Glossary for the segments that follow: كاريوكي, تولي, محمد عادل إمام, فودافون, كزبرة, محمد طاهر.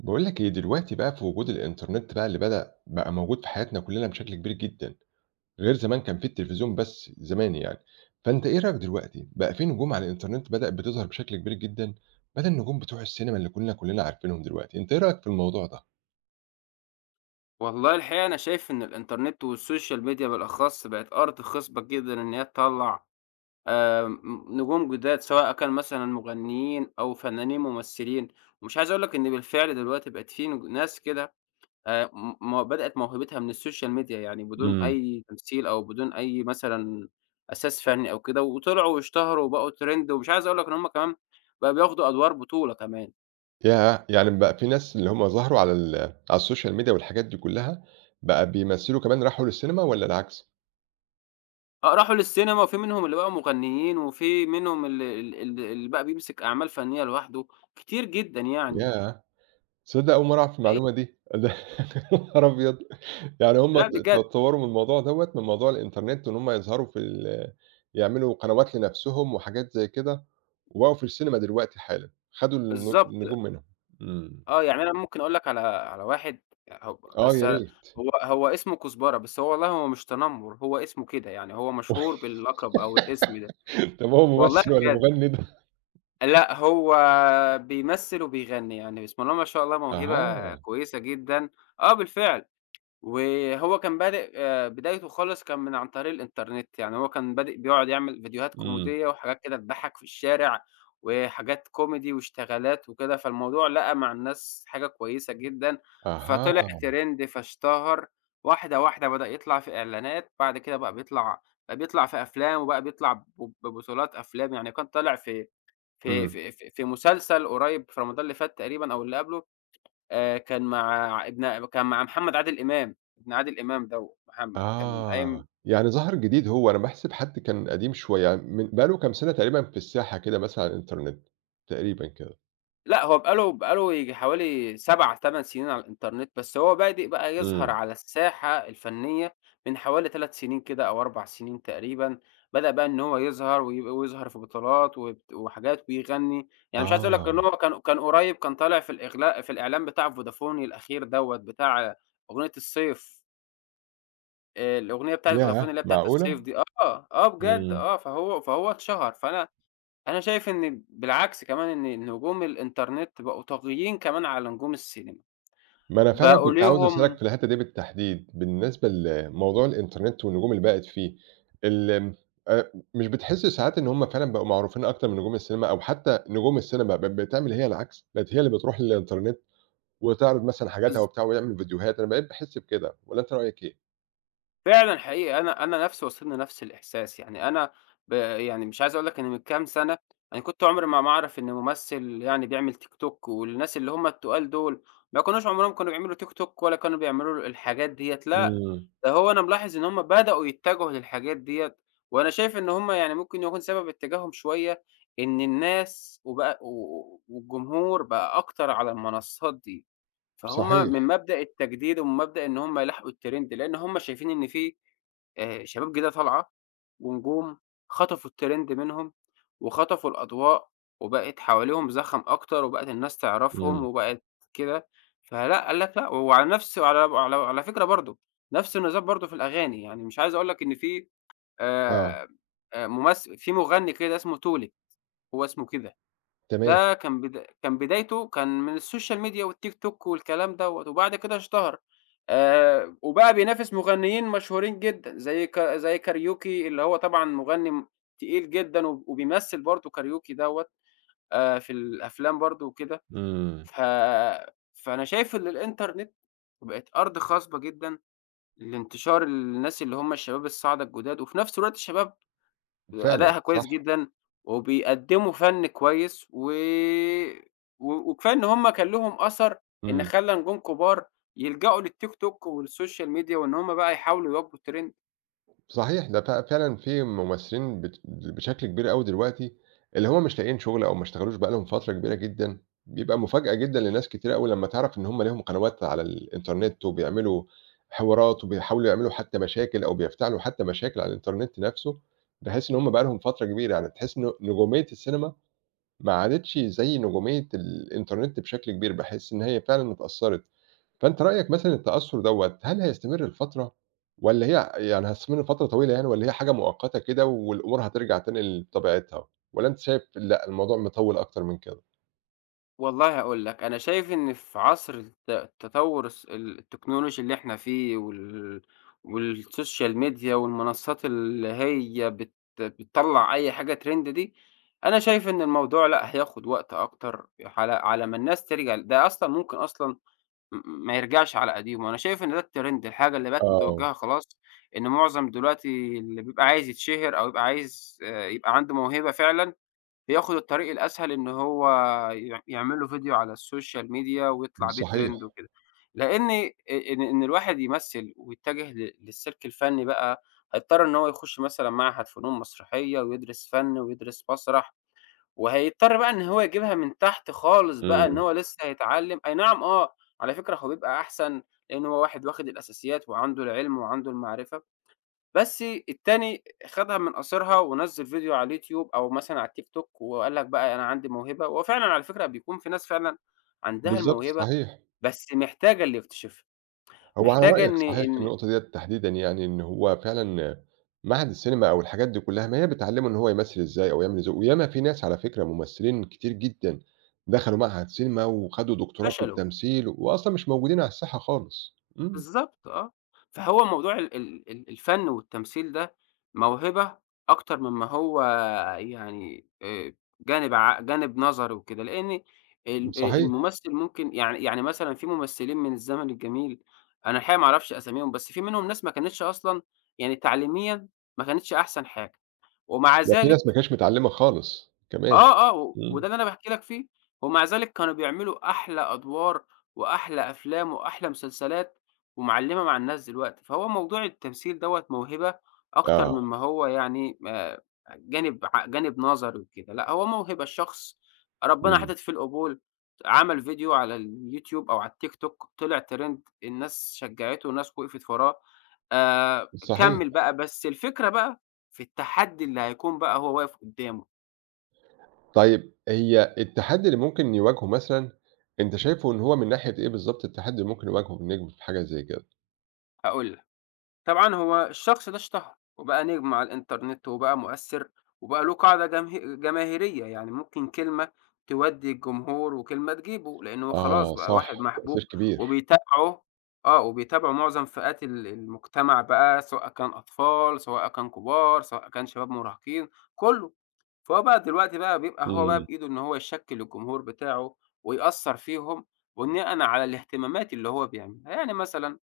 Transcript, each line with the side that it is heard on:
right: باقول لك إيه، دلوقتي بقى في وجود الإنترنت بقى اللي بدأ بقى موجود في حياتنا كلّنا بشكل كبير جدًا، غير زمان كان في التلفزيون بس زمان يعني، فأنت إيه رأيك دلوقتي، بقى في نجوم على الإنترنت بدأت بتظهر بشكل كبير جدًا، بدل النجوم بتوع السينما اللي كنا كلّنا عارفينهم دلوقتي، أنت إيه رأيك في الموضوع ده؟
left: والله الحقيقة أنا شايف إن الإنترنت والسوشيال ميديا بالأخص بقت أرض خصبة جدًا إن هي تطلّع م نجوم جداد، سواء كان مثلًا مغنيين أو فنانين ممثلين، ومش عايز أقول لك إن بالفعل دلوقتي بقت في ناس كده م م بدأت موهبتها من السوشيال ميديا، يعني بدون
right: إمم.
left: أي تمثيل أو بدون أي مثلًا أساس فني أو كده، وطلعوا واشتهروا وبقوا ترند، ومش عايز أقول لك إن هم كمان بقوا بياخدوا أدوار بطولة كمان.
right: ياه! يعني بقى في ناس اللي هم ظهروا على السوشيال ميديا والحاجات دي كلّها، بقى بيمثلوا كمان راحوا للسينما والّا العكس؟
left: آه، راحوا للسينما وفي منهم اللي بقوا مغنيين، وفي منهم ال ال ال اللي بقى بيمسك أعمال فنية لوحده، كتير جدًا يعني
right: ياه! تصدق أول مرّة أعرف
left: حقيقي.
right: المعلومة دي، ده يا نهار أبيض! يعني هم
left: لأ
right: ت
left: بجد،
right: تطوّروا من الموضوع دوّة، من موضوع الإنترنت وإن هم يظهروا في ال يعملوا قنوات لنفسهم وحاجات زي كده، وبقوا في السينما دلوقتي حالًا، خدوا
left: بالضبط.
right: النجوم منهم. إمم.
left: آه، يعني أنا ممكن أقول لك على واحد هو
right: آه
left: بس
right: يا
left: هو
right: ريت.
left: هو اسمه كزبرة، بس هو والله هو مش تنمر، هو اسمه كده، يعني هو مشهور باللقب أو الاسم ده،
right: طب هو
left: والله
right: ممثل والّا
left: بجد.
right: مغني ده؟
left: لأ هو بيمثل وبيغني، يعني بسم الله ما شاء الله موهبة
right: أها.
left: كويسة جدًا. آه بالفعل. وهو كان بادئ بدايته خالص كان عن طريق الإنترنت، يعني هو كان بادئ بيقعد يعمل فيديوهات
right: إمم.
left: كوميدية وحاجات كده تضحّك في الشارع، وحاجات كوميدي واشتغالات وكده، فالموضوع لقى مع الناس حاجة كويسة جدًا،
right: أها.
left: فطلع trend فاشتهر، واحدة، واحدة بدأ يطلع في إعلانات، بعد كده بقى بيطلع في أفلام وبقى بيطلع ببطولات أفلام، يعني كان طالع في في
right: إمم.
left: في في في مسلسل قريب في رمضان اللي فات تقريبًا أو اللي قبله. كان مع محمد عادل إمام، ابن عادل إمام دوّة محمد، كان قايم.
right: آه. يعني ظهر جديد هو، أنا باحسب حد كان قديم شوية، يعني من بقى له كام سنة تقريبًا في الساحة كده مثلًا على الإنترنت، تقريبًا كده.
left: لأ هو بقى له ييجي حوالي 7، 8 سنين على الإنترنت، بس هو بادئ بقى يظهر
right: إمم.
left: على الساحة الفنية من حوالي 3 سنين كده أو 4 سنين تقريبًا، بدأ بقى إن هو يظهر ويظهر في بطولات وحاجات ويغني، يعني مش عايز أقول لك إن
right: آه.
left: هو كان قريب كان طالع في الإعلان بتاع فودافون الأخير دوّة بتاع أغنية الصيف. الأغنية بتاعة فودافون
right: ياه!
left: اللي هي بتاعة
right: معقولة؟
left: الصيف دي آه، آه بجد
right: إمم.
left: آه، فهو اتشهر، فأنا أنا شايف إن بالعكس كمان إن نجوم الإنترنت بقوا طاغيين كمان على نجوم السينما،
right: ما أنا فعلًا
left: بقوا
right: كنت عاوز أسألك
left: ليهم
right: في الحتّة دي بالتحديد، بالنسبة لموضوع الإنترنت والنجوم اللي بقت فيه، ال مش بتحس ساعات إن هم فعلًا بقوا معروفين أكتر من نجوم السينما أو حتى نجوم السينما بقت بتعمل هي العكس، بقت هي اللي بتروح للإنترنت وتعرض مثلًا حاجاتها
left: بالض
right: وبتاع ويعمل فيديوهات، أنا بقيت باحس بكده والّا أنت رأيك إيه؟
left: فعلًا حقيقي، أنا نفسي واصلني نفس الإحساس، يعني أنا يعني مش عايز أقول لك إن من كام سنة أنا كنت عمري ما أعرف إن ممثل يعني بيعمل TikTok والناس اللي هم التقال دول ما كانوش عمرهم كانوا بيعملوا TikTok ولا كانوا بيعملوا الحاجات ديّة، لأ،
right: إمم.
left: ده هو أنا ملاحظ إن هم بدأوا يتجهوا للحاجات ديّة، وأنا شايف إن هم يعني ممكن يكون سبب اتجاههم شوية إن الناس وبقى و والجمهور بقى أكتر على المنصات دي. فهُم
right: صحيح.
left: من مبدأ التجديد ومن مبدأ إن هُم يلاحقوا الtrend لإن هُم شايفين إن في شباب جديدة طالعة ونجوم خطفوا الtrend منهم، وخطفوا الأضواء، وبقت حواليهم زخم أكتر، وبقت الناس تعرفهم،
right: إمم.
left: وبقت كده، فلأ، قال لك لأ، وعلى فكرة برضه، نفس النظام برضه في الأغاني، يعني مش عايز أقول لك إن في
right: آه،
left: آآ في مغني كده اسمه تولي، هو اسمه كده.
right: تمام.
left: ده كان كان بدايته كان من السوشيال ميديا والتيك توك والكلام دوّة، وبعد كده اشتهر، وبقى بينافس مغنيين مشهورين جدًا زي كاريوكي اللي هو طبعًا مغني تقيل جدًا وبيمثّل برضه كاريوكي دوّة في الأفلام برضه وكده،
right: إمم.
left: ف فأنا شايف إن الإنترنت بقت أرض خصبة جدًا لانتشار الناس اللي هم الشباب الصاعدة الجداد، وفي نفس الوقت الشباب
right: فعلًا،
left: أدائها كويس
right: صح.
left: جدًا، وبيقدّموا فَن كويس و و وكفاية إن هُم كان لهم أثر إن
right: إمم.
left: خلّى نجوم كبار يلجأوا للTikTok والSocial Media وإن هُم بقى يحاولوا يواكبوا الtrend.
right: صحيح، ده فعلًا في ممثلين بشكل كبير أوي دلوقتي، اللي هم مش لاقيين شغل أو ما اشتغلوش بقى لهم فترة كبيرة جدًا، بيبقى مفاجأة جدًا لناس كتيرة أوي لمّا تعرف إن هم ليهم قنوات على الإنترنت وبيعملوا حوارات وبيحاولوا يعملوا حتى مشاكل أو بيفتعلوا حتى مشاكل على الإنترنت نَفْسه، بحيث إن هم بقى لهم فترة كبيرة، يعني تحس إن نجومية السينما ما عادتش زي نجومية الإنترنت بشكل كبير، باحس إن هي فعلًا اتأثّرت. فأنت رأيك مثلًا التأثُّر دوّة هل هيستمر لفترة والّا هي يعني هيستمر لفترة طويلة يعني والّا هي حاجة مؤقتة كده والأمور هترجع تاني لطبيعتها، والّا أنت شايف لأ الموضوع مطوِّل أكتر من كده؟
left: والله هاقول لك، أنا شايف إن في عصر التطور التكنولوجي اللي إحنا فيه والSocial Media والمنصات اللي هي بتطلّع أي حاجة trend دي، أنا شايف إن الموضوع لأ، هياخد وقت أكتر على ما الناس ترجع ده أصلًا ممكن أصلًا م ما يرجعش على قديمه، أنا شايف إن ده الtrend الحاجة اللي بقت
right: آه،
left: متوجهة خلاص، إن معظم دلوقتي اللي بيبقى عايز يتشهر أو يبقى عايز يبقى عنده موهبة فعلًا، بياخد الطريق الأسهل إن هو يعمل له فيديو على السوشيال ميديا ويطلع بيه
right: صحيح،
left: trend وكده، لإن إن الواحد يمثّل ويتجه للسلك الفني بقى، هيضطر إن هو يخش مثلًا معهد فنون مسرحية ويدرس فن ويدرس مسرح. وهيضطر بقى إن هو يجيبها من تحت خالص بقى، إن
right: إمم،
left: هو لسه هيتعلّم أي نعم آه، على فكرة هو بيبقى أحسن، لإن هو واحد واخد الأساسيات وعنده العلم وعنده المعرفة، بس التاني خدها من قصرها ونزّل فيديو على اليوتيوب أو مثلًا على التيك توك وقال لك بقى أنا عندي موهبة، وفعلًا على فكرة بيكون في ناس فعلًا عندها
right: بالضبط
left: الموهبة،
right: صحيح،
left: بس محتاجة اللي يكتشفها،
right: هو على
left: محتاجة
right: رأيك
left: إن
right: صحيح في
left: إن
right: النقطة ديّة تحديدًا يعني إن هو فعلًا معهد السينما أو الحاجات دي كلّها ما هي بتعلّمه إن هو يمثّل إزاي أو يعمل إزاي، وياما في ناس على فكرة ممثّلين كتير جدًا دخلوا معهد سينما وخدوا دكتوراه في
left: فشلوا.
right: التمثيل وأصلًا مش موجودين على الساحة خالص، إمم.
left: بالضبط آه. فهو موضوع ال ال ال الفن والتمثيل ده موهبة أكتر مما هو يعني جانب جانب نظري وكده، لإن ال
right: صحيح،
left: الممثل ممكن يعني مثلًا في ممثلين من الزمن الجميل. أنا الحقيقة ما أعرفش أساميهم، بس في منهم ناس ما كانتش أصلًا يعني تعليميًا ما كانتش أحسن حاجة، ومع
right: ده في ناس ما
left: ذلك
right: كانتش متعلّمة خالص كمان.
left: آه، آه، وده
right: إمم.
left: اللي أنا باحكي لك فيه، ومع ذلك كانوا بيعملوا أحلى أدوار وأحلى أفلام وأحلى مسلسلات، ومعلّمة مع الناس دلوقتي، فهو موضوع التمثيل دوّة موهبة أكتر
right: آه،
left: مما هو يعني جانب جانب نظري وكده، لأ هو موهبة، الشخص ربنا
right: إمم،
left: حاطط فيه القبول، عمل فيديو على اليوتيوب أو على الTikTok طلع Trend الناس شجّعته والناس وقفت وراه،
right: صحيح.
left: كمّل بقى، بس الفكرة بقى في التحدي اللي هيكون بقى هو واقف قدّامه،
right: طيب هي التحدي اللي ممكن يواجهه مثلًا، أنت شايفه إن هو من ناحية إيه بالضبط التحدي اللي ممكن يواجهه النجم في حاجة زي كده؟
left: هاقول لك. طبعًا هو الشخص ده اشتهر، وبقى نجم على الإنترنت، وبقى مؤثّر، وبقى له قاعدة جماهيرية، يعني ممكن كلمة تودّي الجمهور وكلمة تجيبه، لأن هو خلاص
right: آه
left: بقى
right: صح،
left: واحد
right: تأثير
left: محبوب
right: كبير.
left: وبيتابعه آه، وبيتابعه معظم فئات المجتمع بقى، سواء كان أطفال، سواء كان كبار، سواء كان شباب مراهقين، كُلّه. فهو بقى دلوقتي بقى بيبقى هو بقى
right: إمم،
left: بإيده إن هو يشكِّل الجمهور بتاعه ويأثّر فيهم بناءً على الاهتمامات اللي هو بيعملها. يعني مثلًا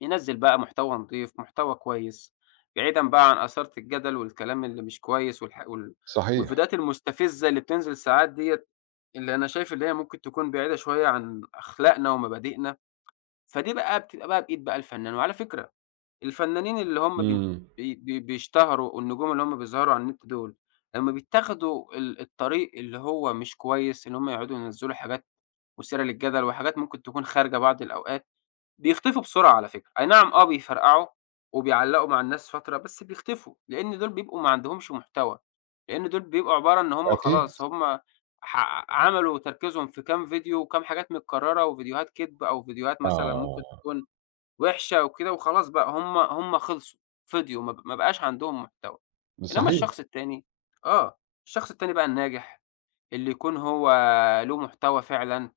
left: ينزّل بقى محتوى نضيف، محتوى كويس، بعيدًا بقى عن إثارة الجدل والكلام اللي مش كويس والح وال
right: صحيح،
left: والفيديوهات المستفزة اللي بتنزل ساعات ديّة، اللي أنا شايف اللي هي ممكن تكون بعيدة شوية عن أخلاقنا ومبادئنا، فدي بقى بتبقى بقى بإيد بقى الفنان. وعلى فكرة الفنانين اللي هم بين
right: إمم،
left: بي بي بيشتهروا والنجوم اللي هم بيظهروا على النت دول، لمّا بيتاخدوا الطريق اللي هو مش كويس، اللي هم يقعدوا ينزّلوا حاجات مثيرة للجدل وحاجات ممكن تكون خارجة بعض الأوقات بيختفوا بسرعة على فكرة، أي نعم آه بيفرقعوا وبيعلّقوا مع الناس فترة، بس بيختفوا، لإن دول بيبقوا ما عندهمش محتوى، لإن دول بيبقوا عبارة إن هم
right: أكيد.
left: خلاص هم عملوا تركيزهم في كام فيديو وكام حاجات متكررة وفيديوهات كدب أو فيديوهات مثلًا ممكن
right: آه،
left: تكون وحشة وكده وخلاص بقى هم خلصوا، فضيوا ما بقاش عندهم محتوى، إنما
right: صحيح.
left: الشخص التاني آه، الشخص التاني بقى الناجح اللي يكون هو له محتوى فعلًا،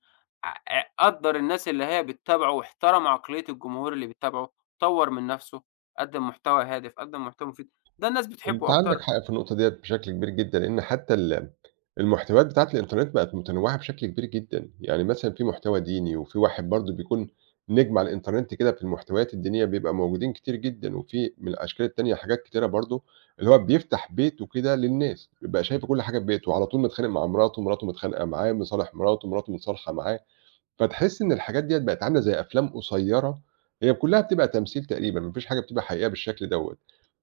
left: قدّر الناس اللي هي بتتابعه واحترم عقلية الجمهور اللي بيتابعه، طوّر من نفسه، قدّم محتوى هادف، قدّم محتوى مفيد، ده الناس
right: أنت
left: بتحبه
right: عندك
left: أكتر،
right: حق في النقطة ديّة بشكل كبير جدًا، لإن حتى المحتويات بتاعة الإنترنت بقت متنوعة بشكل كبير جدًا، يعني مثلًا في محتوى ديني، وفي واحد برضه بيكون نجم على الإنترنت كده في المحتويات الدينية بيبقى موجودين كتير جدًا، وفي من الأشكال التانية حاجات كتيرة برضه، اللي هو بيفتح بيته كده للناس، بيبقى شايف كل حاجة في بيته، وعلى طول متخانق مع مراته، مراته متخانقة معاه، مصالح مراته، مراته متصالحة معاه. فتحس إن الحاجات ديّة بقت عاملة زي أفلام قصيّرة، هي كلّها بتبقى تمثيل تقريبًا، ما فيش حاجة بتبقى حقيقة بالشكل دوّة،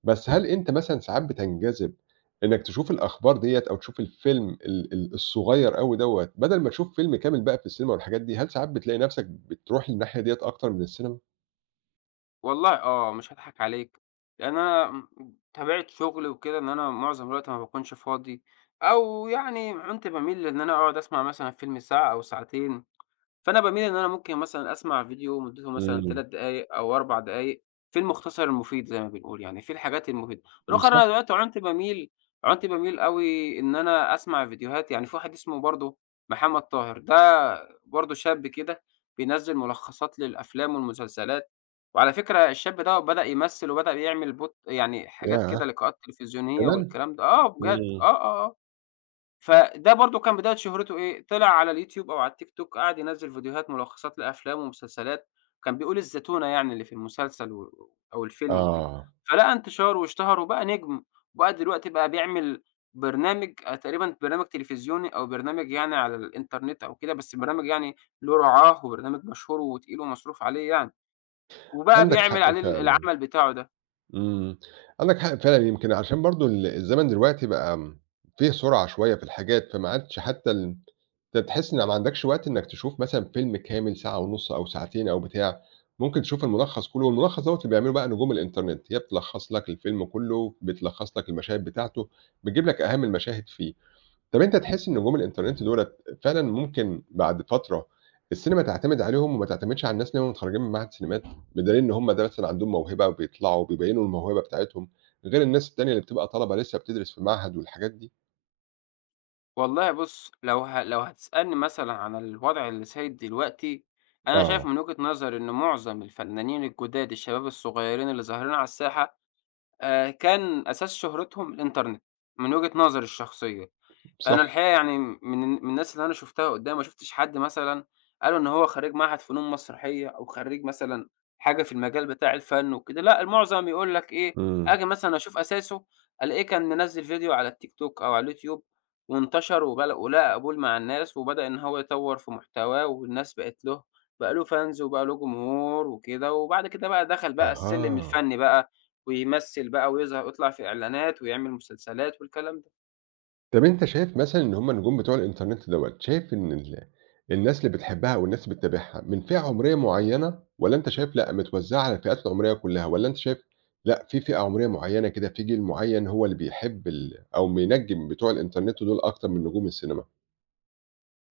right: بس هل أنت مثلًا ساعات بتنجذب إنّك تشوف الأخبار ديّة أو تشوف الفيلم ال ال الصغيّر أوي دوّة بدل ما تشوف فيلم كامل بقى في السينما والحاجات دي، هل ساعات بتلاقي نَفْسك بتروح للناحية ديّة أكتر من السينما؟
left: والله آه، مش هاضحك عليك، لأن أنا طبيعة شغلي وكده إن أنا معظم الوقت ما باكونش فاضي، أو يعني كنت باميل لإن أنا أقعد أسمع مثلًا فيلم ساعة أو ساعتين. فأنا باميل إن أنا ممكن مثلًا أسمع فيديو مدته مثلًا
right: إمم،
left: 3 دقايق أو 4 دقايق في المختصر المفيد زي ما بنقول، يعني في الحاجات المفيدة. بالآخر
right: صح،
left: أنا دلوقتي عُنت باميل أوي إن أنا أسمع فيديوهات يعني في واحد اسمه برضه محمد طاهر، ده برضه شاب كده بينزّل ملخصات للأفلام والمسلسلات، وعلى فكرة الشاب دوّة بدأ يمثّل وبدأ يعمل يعني حاجات
right: ياه!
left: كده لقاءات تلفزيونية
right: كمان!
left: والكلام ده. آه بجد، آه،
right: إمم،
left: آه، آه. فده برضه كان بداية شهرته إيه، طلع على اليوتيوب أو على الTikTok قعد ينزّل فيديوهات ملخصات لأفلام ومسلسلات، كان بيقول الزتونة يعني اللي في المسلسل أو الفيلم وكده،
right: آه،
left: فلقى انتشار واشتهر وبقى نجم، وبقى دلوقتي بقى بيعمل برنامج تقريبًا برنامج تلفزيوني أو برنامج يعني على الإنترنت أو كده، بس برنامج يعني له رعاه وبرنامج مشهور وتقيل ومصروف عليه يعني، وبقى
right: عندك
left: بيعمل
right: حق
left: عليه
right: فعلًا.
left: العمل بتاعه ده.
right: إمم. عندك حق فعلًا، يمكن عشان برضه الزمن دلوقتي بقى فيه سرعة شوية في الحاجات، فما عادش حتى أنت تحس إن ما عندكش وقت إنّك تشوف مثلًا فيلم كامل ساعة ونُص أو ساعتين أو بتاع، ممكن تشوف الملخّص كُلّه والملخّص دوّة اللي بيعمله بقى نجوم الإنترنت، هي بتلخّص لك الفيلم كُلّه، بتلخّص لك المشاهد بتاعته، بتجيب لك أهم المشاهد فيه. طب أنت تحس إن نجوم الإنترنت دُولة فعلًا ممكن بعد فترة السينما تعتمد عليهم وما تعتمدش على الناس اللي هم متخرّجين من معهد سينمات، بدليل إن هم ده مثلًا عندهم موهبة وبيطلعوا وبيبيّنوا الموهبة بتاعتهم، غير الناس التانية اللي بتبقى طلبة لسه بتدرس في معهد والحاجات دي؟
left: والله بُص، لو هتسألني مثلًا عن الوضع اللي سايد دلوقتي، أنا شايف
right: آه،
left: من وجهة نظري إن معظم الفنانين الجداد الشباب الصغيّرين اللي ظاهرين على الساحة، كان أساس شهرتهم الإنترنت، من وجهة نظري الشخصية.
right: صح،
left: أنا الحقيقة يعني من الناس اللي أنا شُفتها قدّامي ما شُفتش حد مثلًا قالوا إن هو خرّيج معهد فنون مسرحية أو خرّيج مثلًا حاجة في المجال بتاع الفن وكده، لأ المُعظم يقول لك إيه،
right: إمم،
left: آجي مثلًا أشوف أساسه ألاقيه كان منزّل فيديو على التيك توك أو على اليوتيوب وانتشر ولقى قبول مع الناس وبدأ إن هو يطوّر في محتواه والناس بقت له بقى له fans وبقى له جمهور وكده، وبعد كده بقى دخل بقى السلِّم
right: أها.
left: الفني بقى ويمثّل بقى ويظهر ويطلع في إعلانات ويعمل مسلسلات والكلام ده.
right: طب أنت شايف مثلًا إن هُم النجوم بتوع الإنترنت دوّة، شايف إن الناس اللي بتحبها أو الناس اللي بتتابعها من فئة عمرية معيّنة، والّا أنت شايف لأ متوزعة على الفئات العمرية كلها، والّا أنت شايف لأ في فئة عمرية معيّنة كده، في جيل معيّن هو اللي بيحب ال أو بينجّم بتوع الإنترنت دول أكتر من نجوم السينما؟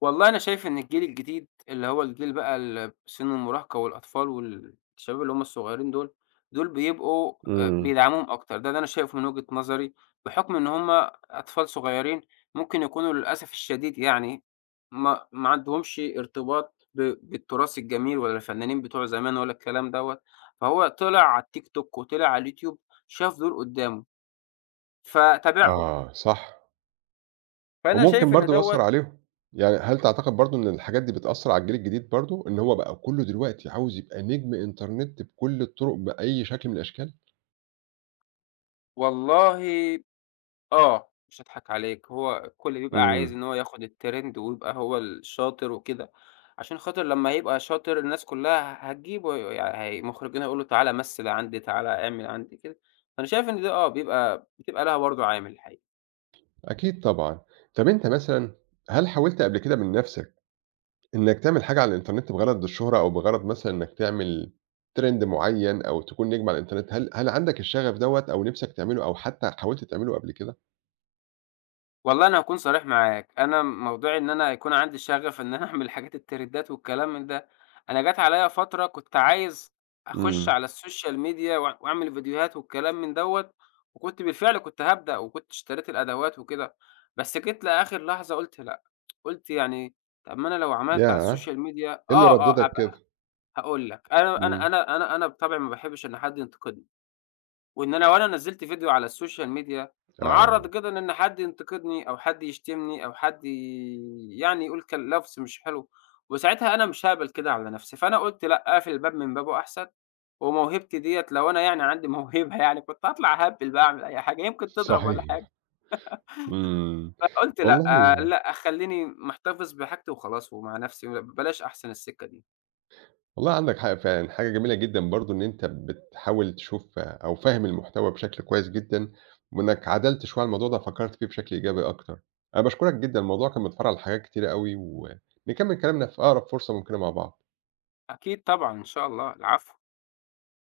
left: والله أنا شايف إن الجيل الجديد، اللي هو الجيل بقى سِن المراهقة والأطفال والشباب اللي هم الصغيّرين دول، دول بيبقوا
right: إمم.
left: بيدعموهم أكتر، ده اللي أنا شايفه من وجهة نظري، بحُكم إن هم أطفال صغيّرين ممكن يكونوا للأسف الشديد يعني ما عندهمش ارتباط بالتراث الجميل ولا الفنانين بتوع زمان ولا الكلام دوّة، فهو طلع على التيك توك وطلع على اليوتيوب شاف دول قدّامه فتابعهم،
right: آه صح،
left: فأنا
right: وممكن
left: شايف إن
right: برضه
left: دوّة.
right: يأثّر عليهم، يعني هل تعتقد برضه إن الحاجات دي بتأثّر على الجيل الجديد برضه، إن هو بقى كلّه دلوقتي عاوز يبقى نجم إنترنت بكل الطرق بأي شكل من الأشكال؟
left: والله آه، مش هاضحك عليك، هو الكل بيبقى عايز
right: إمم.
left: إن هو ياخد الtrend ويبقى هو الشاطر وكده، عشان خاطر لمّا يبقى شاطر الناس كلّها هتجيبه هي المخرجين هيقولوا تعالَ مثِّل عندي، تعالَ اعمل عندي كده، فأنا شايف إن ده آه، بتبقى لها برضه عامل الحقيقة.
right: أكيد طبعًا. طَب أنت مثلًا هل حاولت قبل كده من نَفْسك إنّك تعمل حاجة على الإنترنت بغرض الشهرة أو بغرض مثلًا إنّك تعمل trend معيّن أو تكون نجم على الإنترنت، هل عندك الشغف دوّة أو نِفْسك تعمله أو حتى حاولت تعمله قبل كده؟
left: والله أنا هاكون صريح معاك، أنا موضوع إن أنا يكون عندي شغف إن أنا أعمل الحاجات الترندات والكلام من ده، أنا جات عليَّ فترة كنت عايز أخش
right: إمم.
left: على السوشيال ميديا وأعمل فيديوهات والكلام من دوّة، وكنت بالفعل كنت هابدأ وكنت اشتريت الأدوات وكده، بس جيت لآخر لحظة قُلت لأ، قُلت يعني طب ما أنا لو عملت على
right: ياه!
left: السوشيال ميديا
right: إيه اللي
left: آه، آه،
right: ردِّدك كده؟
left: أبقى. هاقول لك، أنا أنا
right: إمم.
left: أنا أنا أنا بطبعي ما باحبش إن حد ينتقدني. وإن أنا لو أنا نزّلت فيديو على السوشيال ميديا، مُعرّض
right: آه.
left: كده لإن حد ينتقدني أو حد يشتمني أو حد يعني يقول كل لَفْظ مش حلو، وساعتها أنا مش هاقبل كده على نَفْسي، فأنا قُلت لأ، أقفل الباب من بابه أحسن، وموهبتي ديّة لو أنا يعني عندي موهبة يعني كنت هاطلع أهبِّل بقى أعمل أي حاجة، يمكن تضرب والّا حاجة،
right: صحيح. إمم.
left: فقُلت
right: والله
left: لأ، لأ خلّيني محتفظ بحاجتي وخلاص ومع نَفْسي، بلاش أحسن السكة دي.
right: والله عندك حق فعلًا، حاجة جميلة جدًا برضه إن أنت بتحاول تشوف أو فاهم المحتوى بشكل كويس جدًا، وإنك عدلت شوية على الموضوع ده فكّرت فيه بشكل إيجابي أكتر. أنا باشكرك جدًا، الموضوع كان متفرّع لحاجات كتيرة أوي، ونكمّل كلامنا في أقرب فرصة ممكنة مع بعض.
left: أكيد طبعًا، إن شاء الله، العفو.